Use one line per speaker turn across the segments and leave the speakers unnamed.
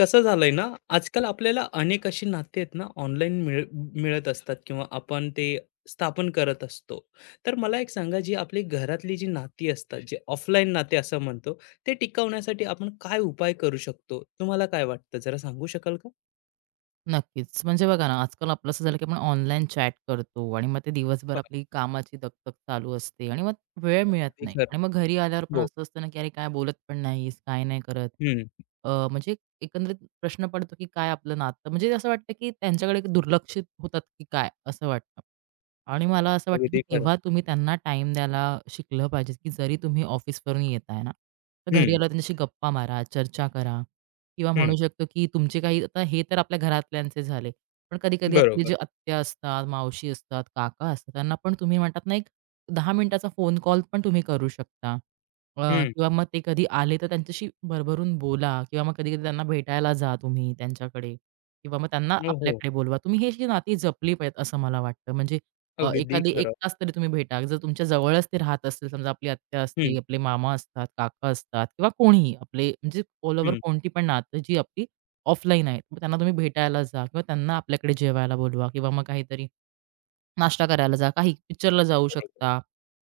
कसं झालंय ना, आजकाल आपल्याला अनेक अशी नाती आहेत ना, ऑनलाईन मिळत असतात किंवा आपण ते स्थापन करत असतो. तर मला एक सांगा, जी आपली घरातली जी नाती असतात, जे ऑफलाईन नाते असं म्हणतो, ते टिकवण्यासाठी आपण काय उपाय करू शकतो? तुम्हाला काय वाटतं? जरा सांगू शकाल का?
नक्कीच. म्हणजे बघा ना, आजकाल आपलं असं झालं, की आपण ऑनलाईन चॅट करतो आणि मग ते दिवसभर
बरोबर,
आपली कामाची दगदग चालू असते आणि मग वेळ मिळत
अगदी
नाही
खरं.
आणि मग घरी आल्यावर पण
हो.
असं असतं ना, की अरे काय बोलत पण नाहीस, काय नाही करत.
हं.
म्हणजे एकंदरीत प्रश्न पडतो, की काय आपलं नातं म्हणजे असं वाटतं, की त्यांच्याकडे दुर्लक्षित होतात, की काय असं वाटतं. आणि मला असं वाटतं, की
अगदी खरं.
तेव्हा तुम्ही त्यांना टाईम द्यायला शिकलं पाहिजे, की जरी तुम्ही ऑफिसवरून येताय ना, तर घरी
हं,
आल्यावर त्यांच्याशी गप्पा मारा, चर्चा करा किंवा
हं.
म्हणू शकतो, की तुमचे काही आता हे तर आपल्या घरातल्यांचे झाले. पण कधी-कधी आपले
बरोबर.
जे आत्या असतात, मावशी असतात, काका असतात, त्यांना पण तुम्ही म्हणतात ना, एक 10 मिनिटाचा फोन कॉल पण तुम्ही करू शकता. अ,
हं.
किंवा मग ते कधी आले, तर त्यांच्याशी भरभरून बोला किंवा मग कधी-कधी त्यांना भेटायला जा तुम्ही त्यांच्याकडे किंवा मग त्यांना
हो, हो.
आपल्याकडे बोलवा. तुम्ही हे जी नाती जपली पाहिजेत असं मला वाटतं. म्हणजे
अगदी
एखादी 1
खरं.
तास तरी तुम्ही भेटा. जर तुमच्या जवळच ते राहत असतील, समजा आपली आत्या
हं,
असते, आपले मामा असतात, काका असतात किंवा कोणीही आपले म्हणजे ऑल ओव्हर
हं.
कोणती पण नातं जी आपली ऑफलाईन आहेत. मग त्यांना तुम्ही भेटायला जा किंवा त्यांना आपल्याकडे जेवायला बोलवा किंवा मग काहीतरी नाश्ता करायला जा, काही पिक्चरला जाऊ
बरोबर.
शकता.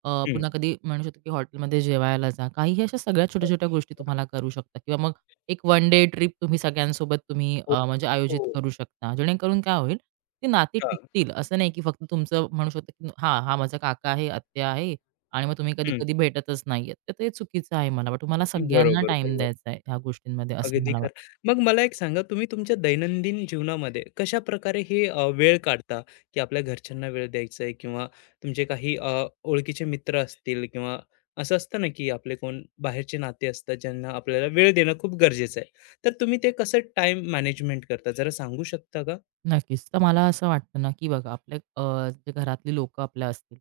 हं.
पुन्हा कधी म्हणू शकतो, की हॉटेलमध्ये जेवायला जा. काहीही अशा सगळ्या छोट्या-छोट्या गोष्टी तुम्हाला करू शकता किंवा मग एक वन डे ट्रिप तुम्ही सगळ्यांसोबत तुम्ही
हो,
म्हणजे
हो.
आयोजित करू शकता. जेणेकरून काय होईल, ती नाती
हां.
टिकतील. असं नाही, की फक्त तुमचं म्हणू शकतो, की हां, हा माझा काका आहे, आत्या आहे आणि मग तुम्ही
हं.
कधी-कधी भेटतच नाहीयेत. तर ते चुकीचं आहे मला वाटतं. तुम्हाला सगळ्यांना
बरोबर
टाईम
बोललात.
द्यायचा आहे ह्या गोष्टींमध्ये असं
अगदी
मला वाटतं.
खरं. मग मला एक सांगा, तुम्ही तुमच्या दैनंदिन जीवनामध्ये कशाप्रकारे हे वेळ काढता, की आपल्या घरच्यांना वेळ द्यायचा आहे किंवा तुमचे काही ओळखीचे मित्र असतील किंवा असं असतं ना, की आपले कोण बाहेरचे नाते असतात, ज्यांना आपल्याला वेळ देणं खूप गरजेचं आहे. तर तुम्ही ते कसं टाईम मॅनेजमेंट करता, जरा सांगू शकता का?
नक्कीच. तर मला असं वाटतं ना, की बघा आपले जे घरातली लोकं आपल्या असतील.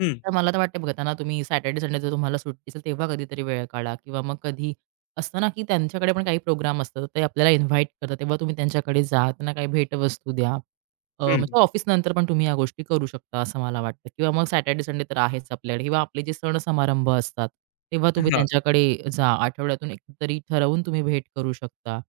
हं,
तर मला तर वाटते बघा त्यांना तुम्ही सॅटर्डे, संडे जर तुम्हाला सुट्टी असेल तेव्हा कधीतरी वेळ काढा किंवा मग कधी असतं ना, की त्यांच्याकडे पण काही प्रोग्राम असतात. तर ते आपल्याला इन्व्हाईट करतात. तेव्हा तुम्ही त्यांच्याकडे जा, त्यांना काही भेटवस्तू द्या.
हं.
म्हणजे ऑफिसनंतर पण तुम्ही या गोष्टी करू शकता असं मला वाटतं किंवा मग सॅटर्डे, संडे तर आहेच आपल्याकडे किंवा आपले जे सण समारंभ असतात, तेव्हा तुम्ही
हां,
त्यांच्याकडे जा. आठवड्यातून एकदा तरी ठरवून तुम्ही भेट करू शकता.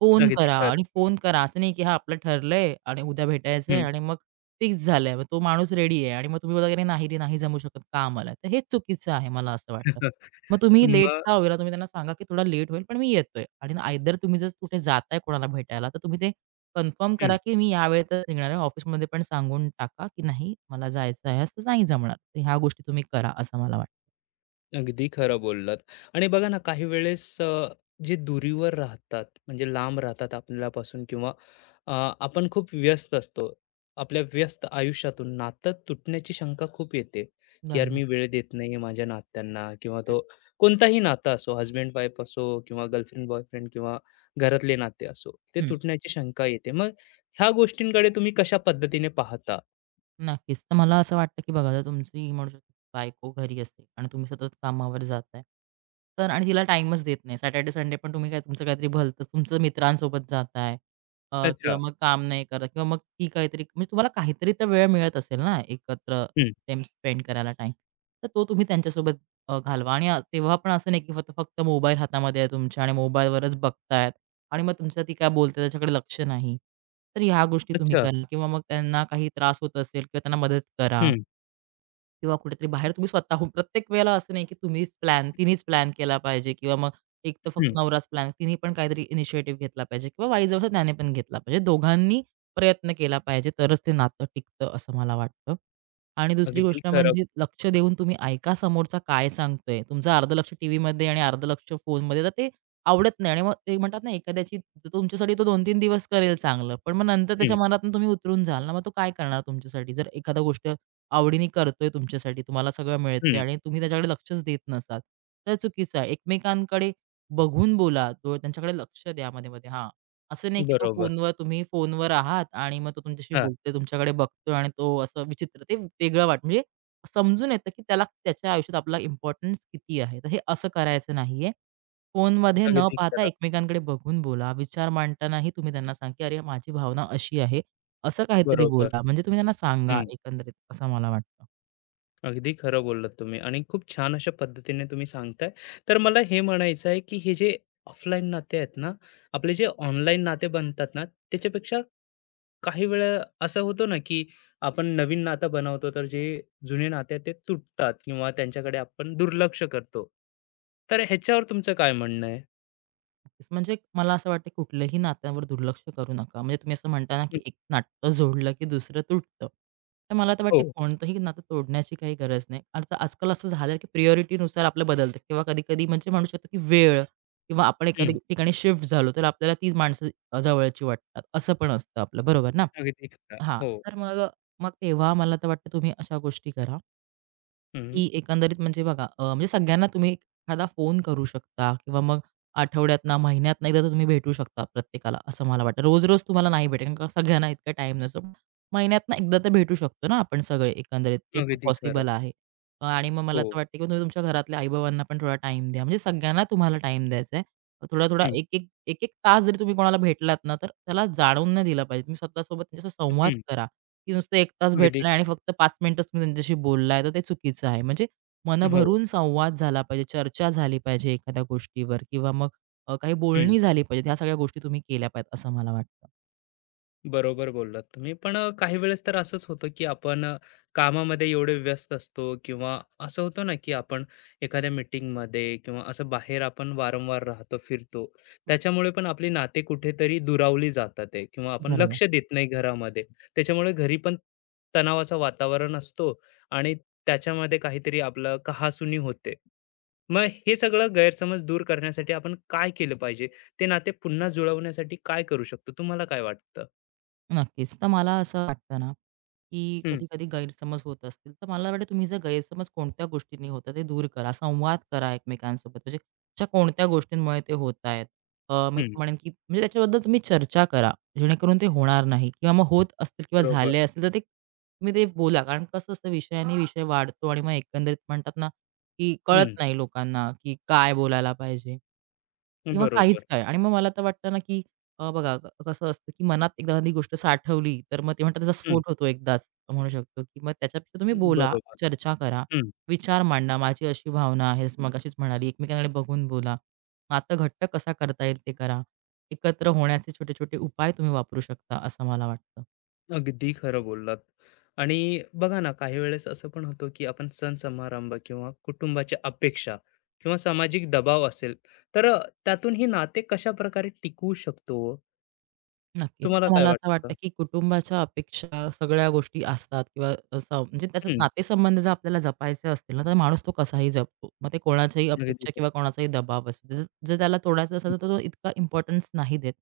फोन
अगदी
करा आणि
खरं.
फोन करा. असं नाही, की "हां, आपलं ठरलंय आणि उद्या भेटायचंय"
हं.
आणि मग फिक्स झालंय. मग तो माणूस रेडी आहे आणि मग तुम्ही बोलता, की "नाही रे, नाही जमू शकत का आम्हाला?" तर हे चुकीचं आहे मला असं वाटतं. मग तुम्ही लेट
मग
का होईना, तुम्ही त्यांना सांगा, की "थोडा लेट होईल, पण मी येतोय." आणि आयदर तुम्ही जर कुठे जाताय कोणाला भेटायला, तर तुम्ही ते कन्फर्म करा,
हं.
की "मी या वेळेतच निघणार आहे." ऑफिसमध्ये पण सांगून टाका, की "नाही, मला जायचं आहे, आज नाही जमणार." तर ह्या गोष्टी तुम्ही करा असं मला वाटतं.
अगदी खरं बोललात. आणि बघा ना, काही वेळेस जे दुरीवर राहतात, म्हणजे लांब राहतात आपल्यापासून किंवा अ, आपण खूप व्यस्त असतो. आपल्या व्यस्त आयुष्यातून नातं तुटण्याची शंका खूप येते, की यार
बरोबर.
मी वेळ देत नाहीये माझ्या नात्यांना किंवा
हं,
तो कोणताही नातं असो, हसबँड-वाईफ असो किंवा गर्लफ्रेंड-बॉयफ्रेंड किंवा घरातले नाते असो, ते
हं.
तुटण्याची शंका येते. मग ह्या गोष्टींकडे तुम्ही कशा पद्धतीने पाहता?
नक्कीच. तर मला असं वाटतं, की बघा जर तुमची म्हणू शकतो बायको घरी असते आणि तुम्ही सतत कामावर जाताय. तर आणि तिला टाईमच देत नाही. सॅटर्डे, संडे पण तुम्ही काय तुमचं काहीतरी भलतंच तुमचं मित्रांसोबत जाताय
अच्छा.
किंवा मग काम नाही करत किंवा मग ती काहीतरी म्हणजे तुम्हाला काहीतरी तर वेळ मिळत असेल ना, एकत्र
हं.
टाईम स्पेंड करायला टाईम. तर तो तुम्ही त्यांच्यासोबत घालवा आणि तेव्हा पण असं नाही, की फक्त फक्त मोबाईल हातामध्ये आहे तुमच्या आणि मोबाईलवरच बघतायत. आणि मग तुमचं ती काय बोलते त्याच्याकडे लक्ष नाही. तर ह्या गोष्टी तुम्ही
अच्छा.
करा किंवा मग त्यांना काही त्रास होत असेल किंवा त्यांना मदत करा.
हं,
किंवा कुठेतरी बाहेर तुम्ही स्वतःहून प्रत्येक वेळेला असं नाही, की तुम्हीच प्लॅन तिनेच प्लॅन केला पाहिजे किंवा मग एक तर फक्त
हं.
नवराच प्लॅन तिने पण काहीतरी इनिशिएटिव्ह घेतला पाहिजे किंवा वाईज वर्सा त्याने पण घेतला पाहिजे. दोघांनी प्रयत्न केला पाहिजे तरच ते नातं टिकतं असं मला वाटतं. आणि दुसरी
अगदी
गोष्ट
खरं.
म्हणजे लक्ष देऊन तुम्ही ऐका समोरचा काय सांगतोय. तुमचं अर्धं लक्ष टीव्हीमध्ये आणि अर्धं लक्ष फोनमध्ये तर ते आवडत नाही आणि मग ते म्हणतात ना एखाद्याची तो तुमच्यासाठी तो 2-3 दिवस करेल चांगलं. पण मग नंतर
हं,
त्याच्या मनातून तुम्ही उतरून जाल ना, मग तो काय करणार तुमच्यासाठी? जर एखादा गोष्ट आवडीने करतोय तुमच्यासाठी, तुम्हाला सगळं मिळतंय
हं.
आणि तुम्ही त्याच्याकडे लक्षच देत नसाल, तर चुकीचं आहे. एकमेकांकडे बघून बोला, डोळे त्यांच्याकडे लक्ष द्या मध्ये-मध्ये. हां, असं नाही की तो
बरोबर.
फोनवर तुम्ही फोनवर आहात आणि मग तो तुमच्याशी
हां,
बोलतोय, तुमच्याकडे बघतोय आणि तो असं विचित्र ते वेगळं वाट म्हणजे समजून येतं की त्याला त्याच्या आयुष्यात आपला इम्पोर्टन्स किती आहे. तर हे असं करायचं नाहीये. फोनमध्ये न
अगदी
पाहता
खरं.
एकमेकांकडे बघून बोला. विचार मांडतानाही तुम्ही त्यांना सांगा, की "अरे, माझी भावना अशी आहे." असं काहीतरी
बरोबर.
बोला, म्हणजे तुम्ही त्यांना सांगा
हं,
एकंदरीत असं मला वाटतं.
अगदी खरं बोललात तुम्ही आणि खूप छान अशा पद्धतीने तुम्ही सांगताय. तर मला हे म्हणायचं आहे, की हे जे ऑफलाईन नाते आहेत ना, आपले जे ऑनलाईन नाते बनतात ना, त्याच्यापेक्षा काही वेळा असं होतं ना, की आपण नवीन नातं बनवतो, तर जे जुने नाते आहेत ते तुटतात किंवा त्यांच्याकडे आपण दुर्लक्ष करतो. तर ह्याच्यावर तुमचं काय म्हणणं आहे?
नक्कीच, म्हणजे मला असं वाटतं कुठल्याही नात्यांवर दुर्लक्ष करू नका. म्हणजे तुम्ही असं म्हणता ना, की
हं,
एक नातं जोडलं की दुसरं तुटतं. तर मला तर वाटतं
हो.
कोणतंही नातं तोडण्याची काही गरज नाही. आता आजकाल असं झालं की प्रायोरिटीनुसार आपलं बदलतं किंवा कधी-कधी म्हणजे म्हणू शकतो की वेळ किंवा आपण एखाद्या
हं,
ठिकाणी शिफ्ट झालो, तर आपल्याला तीच माणसं जवळची वाटतात. असं पण असतं आपलं, बरोबर ना?
अगदी खरं.
हां,
हो.
तर मग मग तेव्हा मला तर वाटतं तुम्ही अशा गोष्टी करा.
हं,
की एकंदरीत म्हणजे बघा म्हणजे सगळ्यांना तुम्ही एखादा फोन करू शकता किंवा मग आठवड्यातनं, महिन्यातनं एकदा तर तुम्ही भेटू शकता प्रत्येकाला, असं मला वाटतं. रोज-रोज तुम्हाला नाही भेटेल, कारण का सगळ्यांना इतका टाइम नसतो. महिन्यातनं एकदा तर भेटू शकतो ना आपण सगळे एकंदरीत, ते तर
अगदी
पॉसिबल
खरं.
आहे. आणि मग मला
हो.
तर वाटतं की तुम्ही तुमच्या घरातल्या आई पण थोडा टाईम द्या. म्हणजे सगळ्यांना तुम्हाला टाईम द्यायचा आहे. थोडा-थोडा,
हं,
एक-एक, एक-एक तास जरी तुम्ही कोणाला भेटलात ना, तर त्याला जाणवून नाही दिला पाहिजे. तुम्ही स्वतःसोबत त्यांच्याशी संवाद
हं.
करा. की नुसतं 1 तास
अगदी
भेटलाय आणि
खरं.
फक्त 5 मिनिटच तुम्ही त्यांच्याशी बोललाय, तर ते चुकीचं आहे. म्हणजे मन
हो.
भरून संवाद झाला पाहिजे, चर्चा झाली पाहिजे एखाद्या गोष्टीवर किंवा मग काही
हं.
बोलणी झाली पाहिजे. ह्या सगळ्या गोष्टी तुम्ही केल्या पाहिजेत असं मला वाटतं.
बरोबर बोललात तुम्ही. पण काही वेळेस तर असंच होतं, की आपण कामामध्ये एवढे व्यस्त असतो किंवा असं होतं ना, की आपण एखाद्या मीटिंगमध्ये किंवा असं बाहेर आपण वारंवार राहतो, फिरतो.
हं.
त्याच्यामुळे पण आपली नाते कुठेतरी दुरावली जातात आहे किंवा आपण
बरोबर.
लक्ष देत नाही घरामध्ये. त्याच्यामुळे घरी पण तणावाचं वातावरण असतो आणि त्याच्यामध्ये काहीतरी आपलं कहासुनी होते. मग हे सगळं गैरसमज दूर करण्यासाठी आपण काय केलं पाहिजे? ते नाते पुन्हा जुळवण्यासाठी काय करू शकतो? तुम्हाला काय वाटतं?
नक्कीच. तर मला असं वाटतं ना की
हं,
कधी-कधी गैरसमज होत असतील. तर मला वाटतं तुम्ही जर गैरसमज कोणत्या गोष्टींनी होतं ते दूर करा. संवाद करा एकमेकांसोबत. म्हणजे अशा कोणत्या गोष्टींमुळे ते होत आहेत. मी
हं.
तर म्हणेन की म्हणजे त्याच्याबद्दल तुम्ही चर्चा करा. जेणेकरून ते होणार नाही किंवा मग होत असतील किंवा
बरोबर.
झाले असतील तर ते तुम्ही ते बोला. कारण कसं असतं विषयाने विषय वाढतो आणि मग एकंदरीत म्हणतात ना, की कळत
हं,
नाही लोकांना की काय बोलायला पाहिजे? किंवा काहीच
बरोबर.
काय आणि मग मला तर वाटतं ना, की बघा कसं असतं, की मनात एकदा एखादी गोष्ट साठवली, तर मग ते म्हणतात त्याचा
हं,
स्फोट होतो एकदाच म्हणू शकतो, की मग त्याच्यापेक्षा तुम्ही बोला,
बरोबर.
चर्चा करा,
हं.
विचार मांडा. माझी अशी भावना आहे, जसं मगाशीच म्हणाली, एकमेकांकडे बघून बोला. नातं घट्ट कसा करता येईल ते करा. एकत्र होण्याचे छोटे-छोटे उपाय तुम्ही वापरू शकता, असं मला वाटतं.
अगदी खरं बोललात. आणि बघा ना, काही वेळेस असं पण होतं, की आपण सण समारंभ किंवा कुटुंबाच्या अपेक्षा किंवा सामाजिक दबाव असेल, तर त्यातून हे नाते कशाप्रकारे टिकवू शकतो ओ?
नक्कीच.
तुम्हाला
तर
काय
मला असं वाटतं,
वाटतं?
की कुटुंबाच्या अपेक्षा सगळ्या गोष्टी असतात किंवा असं म्हणजे त्याच्यात
हं,
नातेसंबंध जर आपल्याला जपायचे असतील ना, तर माणूस तो कसाही जपतो. मग ते कोणाच्याही
अगदी
अपेक्षा किंवा
खरं.
कोणाचाही दबाव असतो. जर जर त्याला तोडायचं असेल, तर तो इतका इम्पोर्टन्स नाही देत.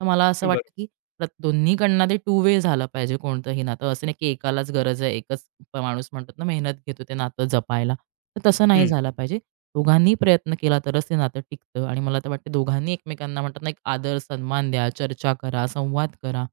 तर मला असं
हं,
वाटतं,
बरोबर.
की प्रत दोन्हीकडनं ते टू वे झालं पाहिजे कोणतंही नातं. असं नाही, की एकालाच गरज आहे, एकच माणूस म्हणतात ना, मेहनत घेतो ते नातं जपायला. तर तसं नाही
हं,
झालं पाहिजे. दोघांनी प्रयत्न केला तरच ते नातं टिकतं आणि मला तर वाटतं दोघांनी एकमेकांना म्हणतात ना, एक आदर, सन्मान द्या, चर्चा करा, संवाद करा.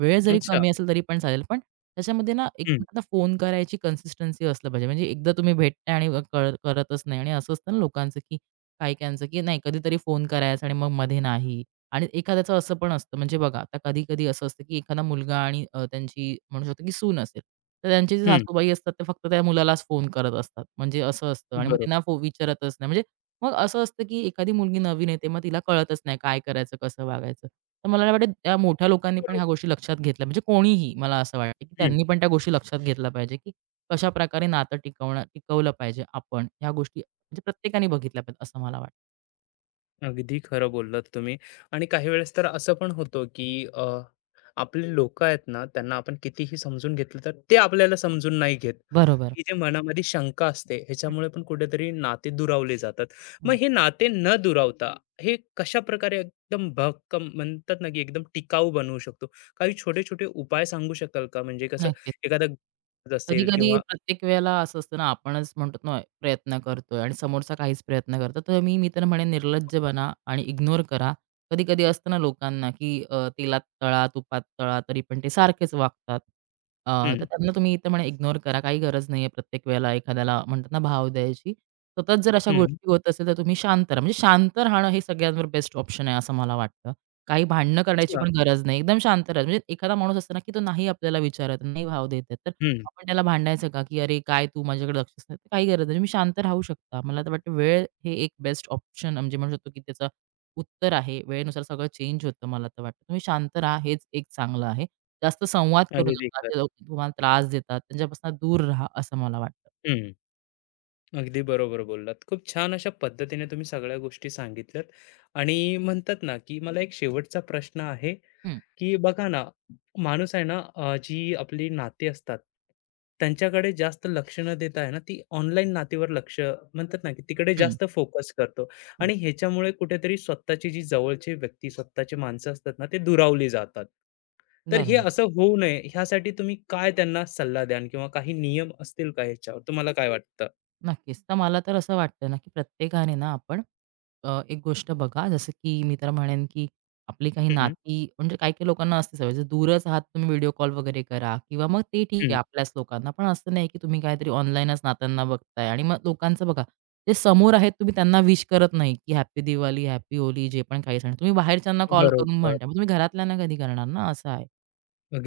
वेळ जरी
अच्छा.
कमी असेल तरी पण चालेल, पण त्याच्यामध्ये ना एक
हं,
म्हणतात ना, फोन करायची कन्सिस्टन्सी असलं पाहिजे. म्हणजे एकदा तुम्ही भेटताय आणि करतच नाही आणि असं असतं ना लोकांचं, की काही काहींचं, की नाही कधीतरी फोन करायचा आणि मग मध्ये नाही. आणि एखाद्याचं असं पण असतं म्हणजे बघा, आता कधी-कधी असं असतं, की एखादा मुलगा आणि त्यांची म्हणू शकतो, की सून असेल. तर त्यांचे जे
हं.
सासूबाई असतात, ते फक्त त्या मुलालाच फोन करत असतात. म्हणजे असं असतं आणि मग
बरोबर,
त्यांना विचारतच नाही. म्हणजे मग असं असतं, की एखादी मुलगी नवीन येते, मग तिला कळतच नाही काय करायचं, कसं वागायचं. तर मला वाटतं त्या मोठ्या लोकांनी पण
बरोबर.
ह्या गोष्टी लक्षात घेतल्या म्हणजे कोणीही मला असं वाटतं, की त्यांनी पण त्या गोष्टी लक्षात घेतल्या पाहिजे, की कशाप्रकारे नातं टिकवणं टिकवलं पाहिजे आपण. ह्या गोष्टी म्हणजे प्रत्येकाने बघितल्या पाहिजेत असं मला वाटतं.
अगदी खरं बोललात तुम्ही आणि काही वेळेस तर असं पण होतं की अ, आपले लोक आहेत ना त्यांना आपण कितीही समजून घेतलं तर ते आपल्याला समजून नाही घेत
बरोबर.
ही जे मनामध्ये शंका असते ह्याच्यामुळे पण कुठेतरी नाते दुरावले जातात मग
हं,
हे नाते न दुरावता हे कशा प्रकारे एकदम भक्कम म्हणतात ना की एकदम टिकाऊ बनवू शकतो काही छोटे छोटे उपाय सांगू शकाल का म्हणजे कसं
नक्कीच.
एखादा असेल
कधी-कधी
किंवा
प्रत्येक वेळेला असं असतं ना, आपणच म्हणतो ना, प्रयत्न करतोय आणि समोरचा काहीच प्रयत्न करतो. तर मी मी तर म्हणेन निर्लज्ज बना आणि इग्नोर करा. कधी-कधी असतं ना लोकांना, की तेलात तळा, तुपात तळा, तरी पण ते सारखेच वागतात. अ, तर
हम्म
त्यांना तुम्ही इथं म्हणा इग्नोर करा. काही गरज नाहीये प्रत्येक वेळेला एखाद्याला म्हणतात ना भाव द्यायची. सतत जर अशा
हम्म
गोष्टी होत असेल, तर तुम्ही शांत राहा. म्हणजे शांत राहणं हे सगळ्यांवर बेस्ट ऑप्शन आहे असं मला वाटतं. काही भांडणं करण्याची
अच्छा
पण गरज नाही. एकदम शांत राहा. म्हणजे एखादा माणूस असतो ना, की तो नाही आपल्याला विचारत, नाही भाव देत आहे. तर
हम्म
आपण त्याला भांडायचं का, की "अरे काय तू माझ्याकडे लक्षच नाही." काही गरज नाही. तुम्ही शांत राहू शकता. मला तर वाटतं वेळ हे एक बेस्ट ऑप्शन म्हणजे म्हणू शकतो, की त्याचं उत्तर आहे. वेळेनुसार सगळं चेंज होतं मला तर वाटतं. तुम्ही शांत राहा हेच एक चांगलं आहे. जास्त संवाद करू
अगदी
नका. जे
खरं
लोक तुम्हाला त्रास देतात त्यांच्यापासून दूर राहा असं मला वाटतं.
हम्म अगदी बरोबर बोललात. खूप छान अशा पद्धतीने तुम्ही सगळ्या गोष्टी सांगितल्यात आणि म्हणतात ना, की मला एक शेवटचा प्रश्न आहे,
हं,
की बघा ना, माणूस आहे ना, जी आपली नाती असतात, त्यांच्याकडे जास्त लक्ष न देता आहे ना, ती ऑनलाईन नातीवर लक्ष म्हणतात ना, की तिकडे
हं,
जास्त फोकस करतो
हं.
आणि ह्याच्यामुळे कुठेतरी स्वतःची जी जवळची व्यक्ती, स्वतःची माणसं असतात ना, ते दुरावली जातात. तर हे
बरोबर.
असं होऊ नये ह्यासाठी तुम्ही काय त्यांना सल्ला द्याल किंवा काही नियम असतील का ह्याच्यावर? तुम्हाला काय वाटतं?
नक्कीच. तर मला तर असं वाटतं ना, की प्रत्येकाने ना आपण एक गोष्ट बघा, जसं की मी तर म्हणेन, की आपली काही नाती म्हणजे काही-काही लोकांना असते सवय, जर दूरच आहात तुम्ही व्हिडिओ कॉल वगैरे करा किंवा मग ते ठीक
हं,
आहे आपल्याच लोकांना. पण असं नाही, की तुम्ही काहीतरी ऑनलाईनच नात्यांना बघताय आणि मग लोकांचं बघा, ते समोर आहेत तुम्ही त्यांना विश करत नाही, की हॅपी दिवाळी, हॅपी होली जे पण काही सण तुम्ही बाहेरच्यांना कॉल करून
बरोबर.
म्हणताय. मग तुम्ही घरातल्यांना कधी करणार ना, असं आहे.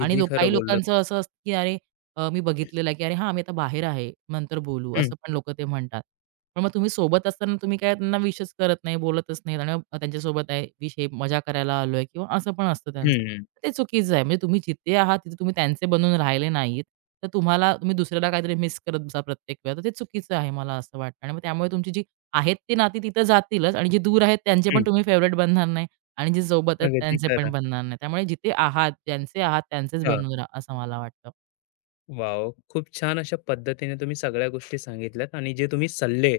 आणि लोक
खरं
काही
बोललात.
लोकांचं असं असतं, की अरे मी बघितलेलं आहे, की "अरे हां, आम्ही आता बाहेर आहे, नंतर बोलू."
हं,
असं पण लोकं ते म्हणतात. पण मग तुम्ही सोबत असताना तुम्ही काय त्यांना विशच करत नाही, बोलतच नाही आणि मग त्यांच्यासोबत आहे विष हे मजा करायला आलोय किंवा असं पण असतं त्यांचं.
हं,
ते चुकीचं आहे. म्हणजे तुम्ही जिथे आहात तिथे तुम्ही त्यांचे बनून राहिले नाहीत. तर तुम्हाला तुम्ही दुसऱ्याला काहीतरी मिस करत बसा प्रत्येक वेळा, तर ते चुकीचं आहे मला असं वाटतं आणि मग त्यामुळे तुमची जी आहेत ती नाती तिथं जातीलच आणि जी दूर आहेत त्यांचे पण
हं.
तुम्ही फेव्हरेट बनणार नाही. आणि जे सोबत आहेत
अगदी
त्यांचे पण
खरं.
बनणार नाही. त्यामुळे जिथे आहात, ज्यांचे आहात त्यांचेच
हां.
बनून राहा, असं मला वाटतं.
वाव खूप छान अशा पद्धतीने तुम्ही सगळ्या गोष्टी सांगितल्यात आणि जे तुम्ही सल्ले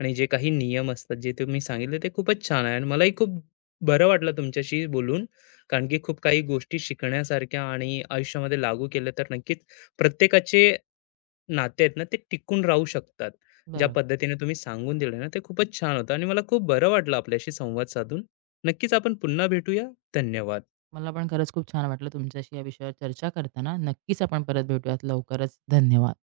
आणि जे काही नियम असतात, जे तुम्ही सांगितले ते खूपच छान आहे आणि मलाही खूप बरं वाटलं तुमच्याशी बोलून. कारण की खूप काही गोष्टी शिकण्यासारख्या आणि आयुष्यामध्ये लागू केल्या तर नक्कीच प्रत्येकाचे नाते आहेत ना, ते टिकून राहू शकतात. ज्या
बरोबर.
पद्धतीने तुम्ही सांगून दिलं ना, ते खूपच छान होतं आणि मला खूप बरं वाटलं आपल्याशी संवाद साधून. नक्कीच आपण पुन्हा भेटूया. धन्यवाद.
मला पण खरंच खूप छान वाटलं तुमच्याशी या विषयावर चर्चा करताना. नक्कीच आपण परत भेटूयात लवकरच. धन्यवाद.